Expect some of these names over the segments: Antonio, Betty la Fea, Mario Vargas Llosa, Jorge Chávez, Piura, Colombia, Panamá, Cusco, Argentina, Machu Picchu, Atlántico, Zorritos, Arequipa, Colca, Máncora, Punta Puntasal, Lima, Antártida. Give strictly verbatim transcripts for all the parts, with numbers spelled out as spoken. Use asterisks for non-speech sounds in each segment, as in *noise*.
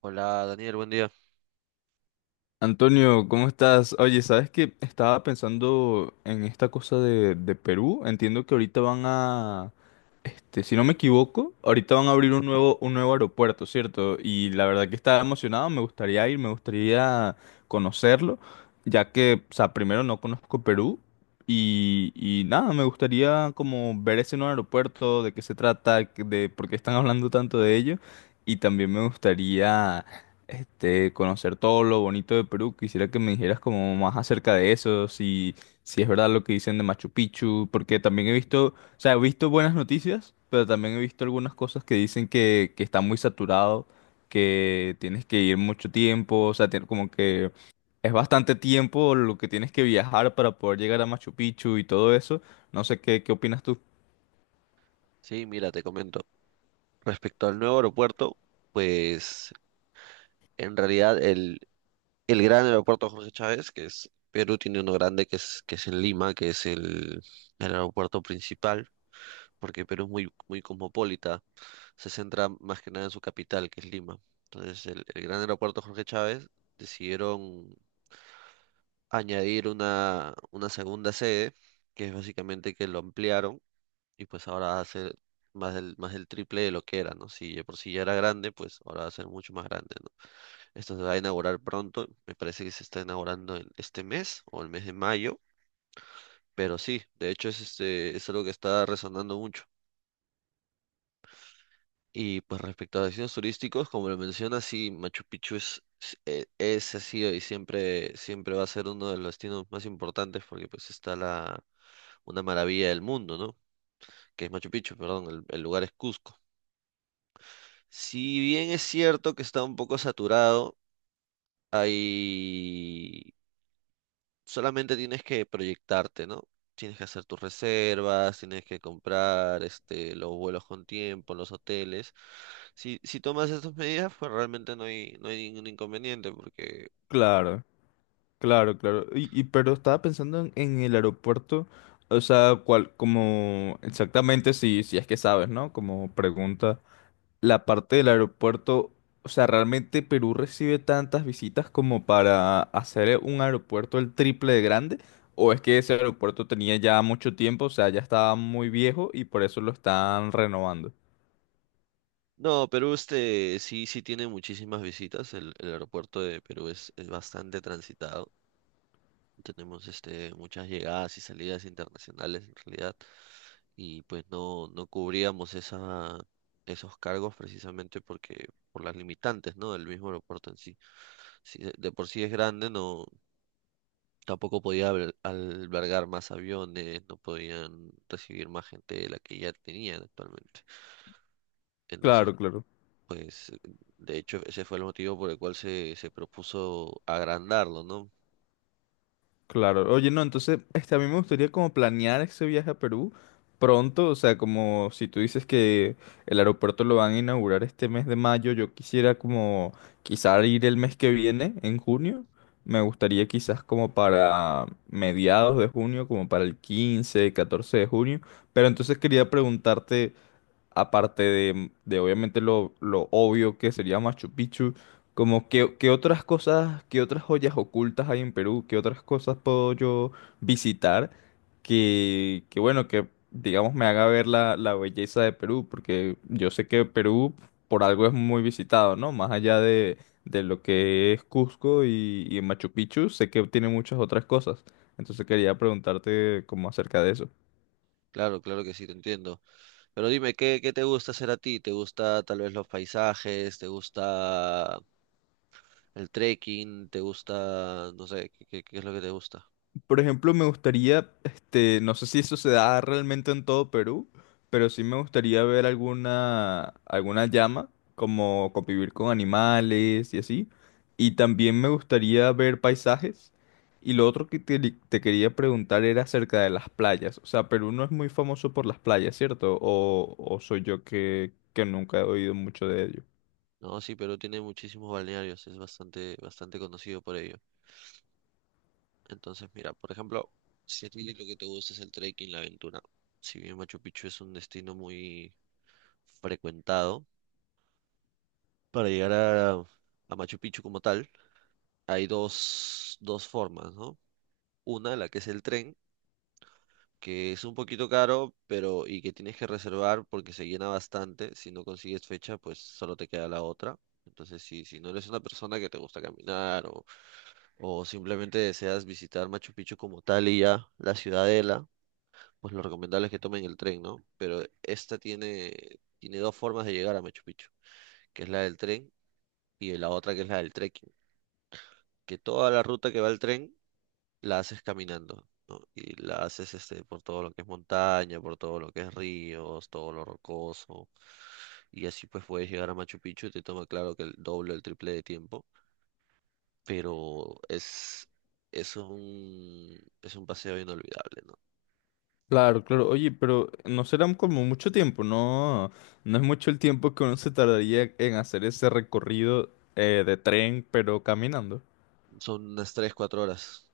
Hola Daniel, buen día. Antonio, ¿cómo estás? Oye, ¿sabes qué? Estaba pensando en esta cosa de, de Perú. Entiendo que ahorita van a, este, si no me equivoco, ahorita van a abrir un nuevo, un nuevo aeropuerto, ¿cierto? Y la verdad que estaba emocionado, me gustaría ir, me gustaría conocerlo, ya que, o sea, primero no conozco Perú y, y nada, me gustaría como ver ese nuevo aeropuerto, de qué se trata, de por qué están *laughs* hablando tanto de ello. Y también me gustaría este, conocer todo lo bonito de Perú. Quisiera que me dijeras como más acerca de eso, si, si es verdad lo que dicen de Machu Picchu, porque también he visto, o sea, he visto buenas noticias, pero también he visto algunas cosas que dicen que, que está muy saturado, que tienes que ir mucho tiempo, o sea, tien- como que es bastante tiempo lo que tienes que viajar para poder llegar a Machu Picchu y todo eso. No sé qué, qué opinas tú. Sí, mira, te comento. Respecto al nuevo aeropuerto, pues en realidad el, el gran aeropuerto Jorge Chávez, que es Perú, tiene uno grande que es, que es en Lima, que es el, el aeropuerto principal, porque Perú es muy, muy cosmopolita, se centra más que nada en su capital, que es Lima. Entonces el, el gran aeropuerto Jorge Chávez decidieron añadir una, una segunda sede, que es básicamente que lo ampliaron y pues ahora va a ser más del, más del triple de lo que era, ¿no? Si de por sí ya era grande, pues ahora va a ser mucho más grande, ¿no? Esto se va a inaugurar pronto, me parece que se está inaugurando en este mes o el mes de mayo, pero sí, de hecho es, este, es algo que está resonando mucho. Y pues respecto a destinos turísticos, como lo mencionas, sí, Machu Picchu es, es, eh, es, ha sido y siempre, siempre va a ser uno de los destinos más importantes porque pues está la, una maravilla del mundo, ¿no? Que es Machu Picchu, perdón, el el lugar es Cusco. Si bien es cierto que está un poco saturado, hay solamente tienes que proyectarte, ¿no? Tienes que hacer tus reservas, tienes que comprar este, los vuelos con tiempo, los hoteles. Si, si tomas estas medidas, pues realmente no hay, no hay ningún inconveniente, porque... Claro. Claro, claro. Y, y- pero estaba pensando en, en el aeropuerto, o sea, cuál, como exactamente si, si es que sabes, ¿no? Como pregunta, la parte del aeropuerto, o sea, realmente Perú recibe tantas visitas como para hacer un aeropuerto el triple de grande, o es que ese aeropuerto tenía ya mucho tiempo, o sea, ya estaba muy viejo y por eso lo están renovando. No, Perú este, sí, sí tiene muchísimas visitas, el, el aeropuerto de Perú es, es bastante transitado. Tenemos este, muchas llegadas y salidas internacionales en realidad y pues no, no cubríamos esa, esos cargos precisamente porque por las limitantes, ¿no? Del mismo aeropuerto en sí. Si de, de por sí es grande, no, tampoco podía alber- albergar más aviones, no podían recibir más gente de la que ya tenían actualmente. Entonces, Claro, claro. pues, de hecho, ese fue el motivo por el cual se, se propuso agrandarlo, ¿no? Claro, oye, no, entonces, este, a mí me gustaría como planear ese viaje a Perú pronto, o sea, como si tú dices que el aeropuerto lo van a inaugurar este mes de mayo, yo quisiera como quizá ir el mes que viene, en junio, me gustaría quizás como para mediados de junio, como para el quince, catorce de junio, pero entonces quería preguntarte, aparte de, de obviamente lo, lo obvio que sería Machu Picchu, como qué, qué otras cosas, qué otras joyas ocultas hay en Perú, qué otras cosas puedo yo visitar que, que bueno, que digamos me haga ver la, la belleza de Perú, porque yo sé que Perú por algo es muy visitado, ¿no? Más allá de, de lo que es Cusco y, y Machu Picchu, sé que tiene muchas otras cosas. Entonces quería preguntarte como acerca de eso. Claro, claro que sí, te entiendo. Pero dime, ¿qué, qué te gusta hacer a ti? ¿Te gusta tal vez los paisajes? ¿Te gusta el trekking? ¿Te gusta, no sé, qué, qué- qué es lo que te gusta? Por ejemplo, me gustaría, este, no sé si eso se da realmente en todo Perú, pero sí me gustaría ver alguna, alguna llama, como convivir con animales y así. Y también me gustaría ver paisajes. Y lo otro que te, te quería preguntar era acerca de las playas. O sea, Perú no es muy famoso por las playas, ¿cierto? O, o soy yo que, que nunca he oído mucho de ello. No, sí, Perú tiene muchísimos balnearios, es bastante, bastante conocido por ello. Entonces, mira, por ejemplo, si a ti lo que te gusta es el trekking, la aventura, si bien Machu Picchu es un destino muy frecuentado, para llegar a, a Machu Picchu como tal, hay dos, dos formas, ¿no? Una, la que es el tren, que es un poquito caro, pero y que tienes que reservar porque se llena bastante. Si no consigues fecha, pues solo te queda la otra. Entonces, si, si no eres una persona que te gusta caminar o, o simplemente deseas visitar Machu Picchu como tal y ya la ciudadela, pues lo recomendable es que tomen el tren, ¿no? Pero esta tiene, tiene dos formas de llegar a Machu Picchu, que es la del tren y la otra que es la del trekking. Que toda la ruta que va el tren la haces caminando, ¿no? Y la haces este, por todo lo que es montaña, por todo lo que es ríos, todo lo rocoso. Y así pues puedes llegar a Machu Picchu y te toma claro que el doble o el triple de tiempo, pero es, es un, es un paseo inolvidable, ¿no? Claro, claro. Oye, pero no será como mucho tiempo, ¿no? No es mucho el tiempo que uno se tardaría en hacer ese recorrido eh, de tren, pero caminando. Son unas tres cuatro horas,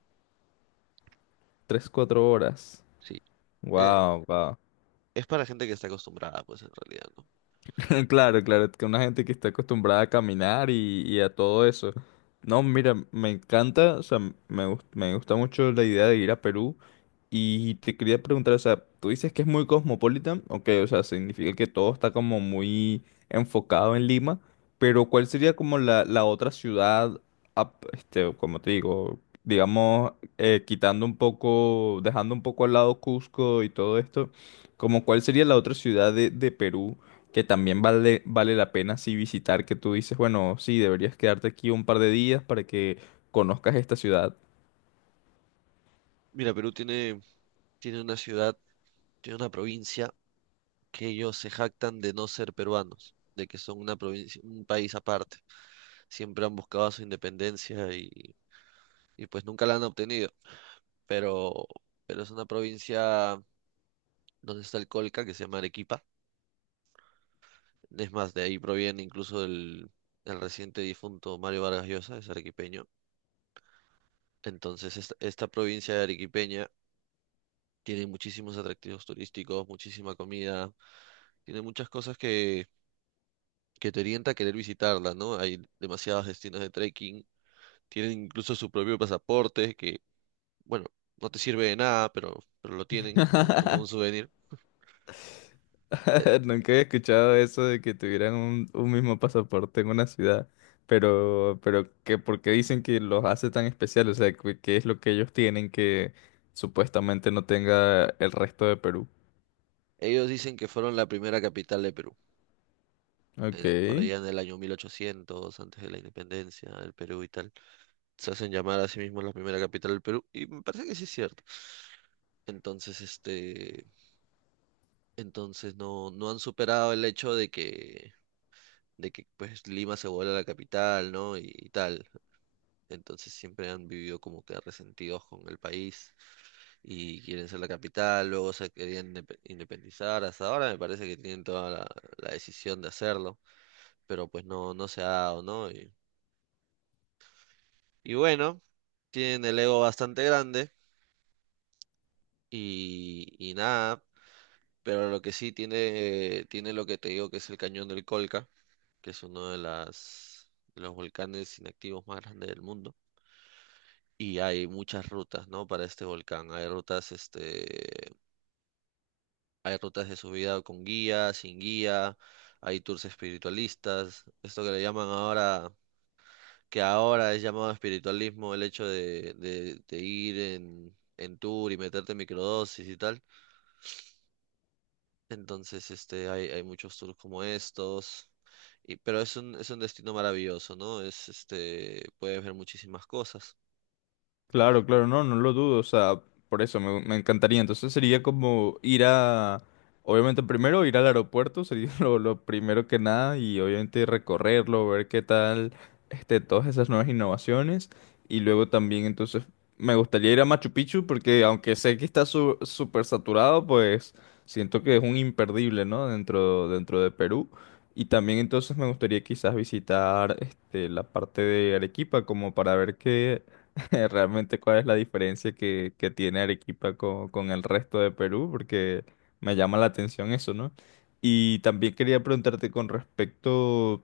Tres, cuatro horas. sí. Eh, Wow, wow. es para gente que está acostumbrada, pues en realidad, ¿no? *laughs* Claro, claro, que una gente que está acostumbrada a caminar y, y a todo eso. No, mira, me encanta, o sea, me, gust- me gusta mucho la idea de ir a Perú. Y te quería preguntar, o sea, tú dices que es muy cosmopolita, ok, o sea, significa que todo está como muy enfocado en Lima, pero ¿cuál sería como la, la otra ciudad, ap- este, como te digo, digamos, eh, quitando un poco, dejando un poco al lado Cusco y todo esto, como cuál sería la otra ciudad de, de Perú que también vale, vale la pena sí visitar, que tú dices, bueno, sí, deberías quedarte aquí un par de días para que conozcas esta ciudad? Mira, Perú tiene, tiene una ciudad, tiene una provincia que ellos se jactan de no ser peruanos, de que son una provincia, un país aparte. Siempre han buscado su independencia y, y pues nunca la han obtenido. Pero, pero es una provincia donde está el Colca, que se llama Arequipa. Es más, de ahí proviene incluso el, el reciente difunto Mario Vargas Llosa, es arequipeño. Entonces, esta, esta provincia arequipeña tiene muchísimos atractivos turísticos, muchísima comida, tiene muchas cosas que, que te orienta a querer visitarla, ¿no? Hay demasiados destinos de trekking. Tienen incluso su propio pasaporte, bueno, no te sirve de nada, pero, pero lo tienen como, como *laughs* un souvenir. E, *laughs* Nunca había escuchado eso de que tuvieran un, un mismo pasaporte en una ciudad, pero, pero que por qué dicen que los hace tan especiales, o sea, ¿qué qué es lo que ellos tienen que supuestamente no tenga el resto de Perú? Ellos dicen que fueron la primera capital de Perú, Ok. eh, por allá en el año mil ochocientos antes de la independencia del Perú y tal. Se hacen llamar a sí mismos la primera capital del Perú y me parece que sí es cierto. Entonces, este, entonces no, no han superado el hecho de que, de que, pues Lima se vuelve la capital, ¿no? Y, y tal. Entonces siempre han vivido como que resentidos con el país y quieren ser la capital, luego se querían indepe- independizar, hasta ahora me parece que tienen toda la, la decisión de hacerlo, pero pues no, no se ha dado, ¿no? Y, y bueno, tienen el ego bastante grande y, y nada, pero lo que sí tiene, tiene lo que te digo que es el cañón del Colca, que es uno de las, de los volcanes inactivos más grandes del mundo. Y hay muchas rutas, ¿no? Para este volcán. Hay rutas, este, Hay rutas de subida con guía, sin guía, hay tours espiritualistas, esto que le llaman ahora, que ahora es llamado espiritualismo, el hecho de, de- de ir en, en tour y meterte microdosis y tal. Entonces, este, hay, hay muchos tours como estos, y, pero es un, es un destino maravilloso, ¿no? Es, este, puedes ver muchísimas cosas. Claro, claro, no, no lo dudo, o sea, por eso me, me encantaría. Entonces sería como ir a, obviamente primero ir al aeropuerto, sería *laughs* lo, lo primero que nada, y obviamente recorrerlo, ver qué tal, este, todas esas nuevas innovaciones, y luego también entonces me gustaría ir a Machu Picchu, porque aunque sé que está su- súper saturado, pues siento que es un imperdible, ¿no? Dentro, dentro de Perú. Y también entonces me gustaría quizás visitar este, la parte de Arequipa como para ver qué, *laughs* Realmente, ¿cuál es la diferencia que, que tiene Arequipa con, con el resto de Perú? Porque me llama la atención eso, ¿no? Y también quería preguntarte con respecto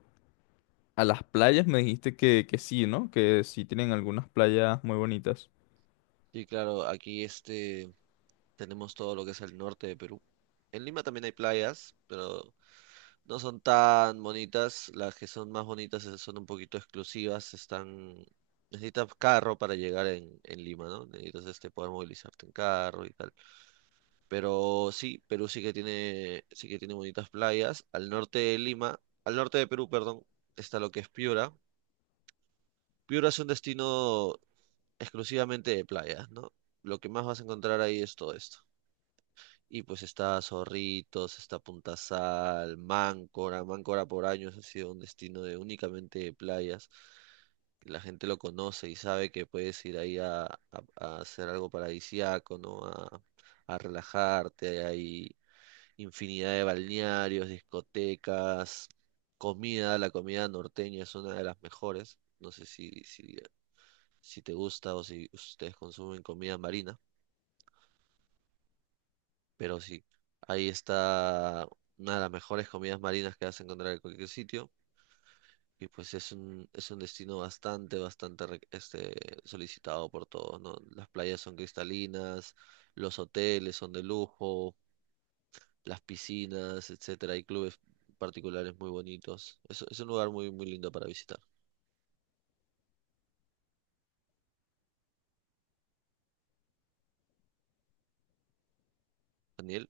a las playas, me dijiste que, que sí, ¿no? Que sí tienen algunas playas muy bonitas. Y claro, aquí este tenemos todo lo que es el norte de Perú. En Lima también hay playas, pero no son tan bonitas. Las que son más bonitas eh, son un poquito exclusivas. Están... Necesitas carro para llegar en, en Lima, ¿no? Necesitas este, poder movilizarte en carro y tal. Pero sí, Perú sí que tiene, sí que tiene bonitas playas. Al norte de Lima, al norte de Perú, perdón, está lo que es Piura. Piura es un destino exclusivamente de playas, ¿no? Lo que más vas a encontrar ahí es todo esto. Y pues está Zorritos, está Punta Puntasal, Máncora. Máncora por años ha sido un destino de únicamente de playas. La gente lo conoce y sabe que puedes ir ahí a, a- a hacer algo paradisíaco, ¿no? A, a relajarte. Hay infinidad de balnearios, discotecas, comida. La comida norteña es una de las mejores. No sé si, si, si te gusta o si ustedes consumen comida marina. Pero sí, ahí está una de las mejores comidas marinas que vas a encontrar en cualquier sitio. Y pues es un, es un destino bastante, bastante re- este, solicitado por todos, ¿no? Las playas son cristalinas, los hoteles son de lujo, las piscinas, etcétera. Hay clubes particulares muy bonitos. Es, es un lugar muy, muy lindo para visitar. Daniel.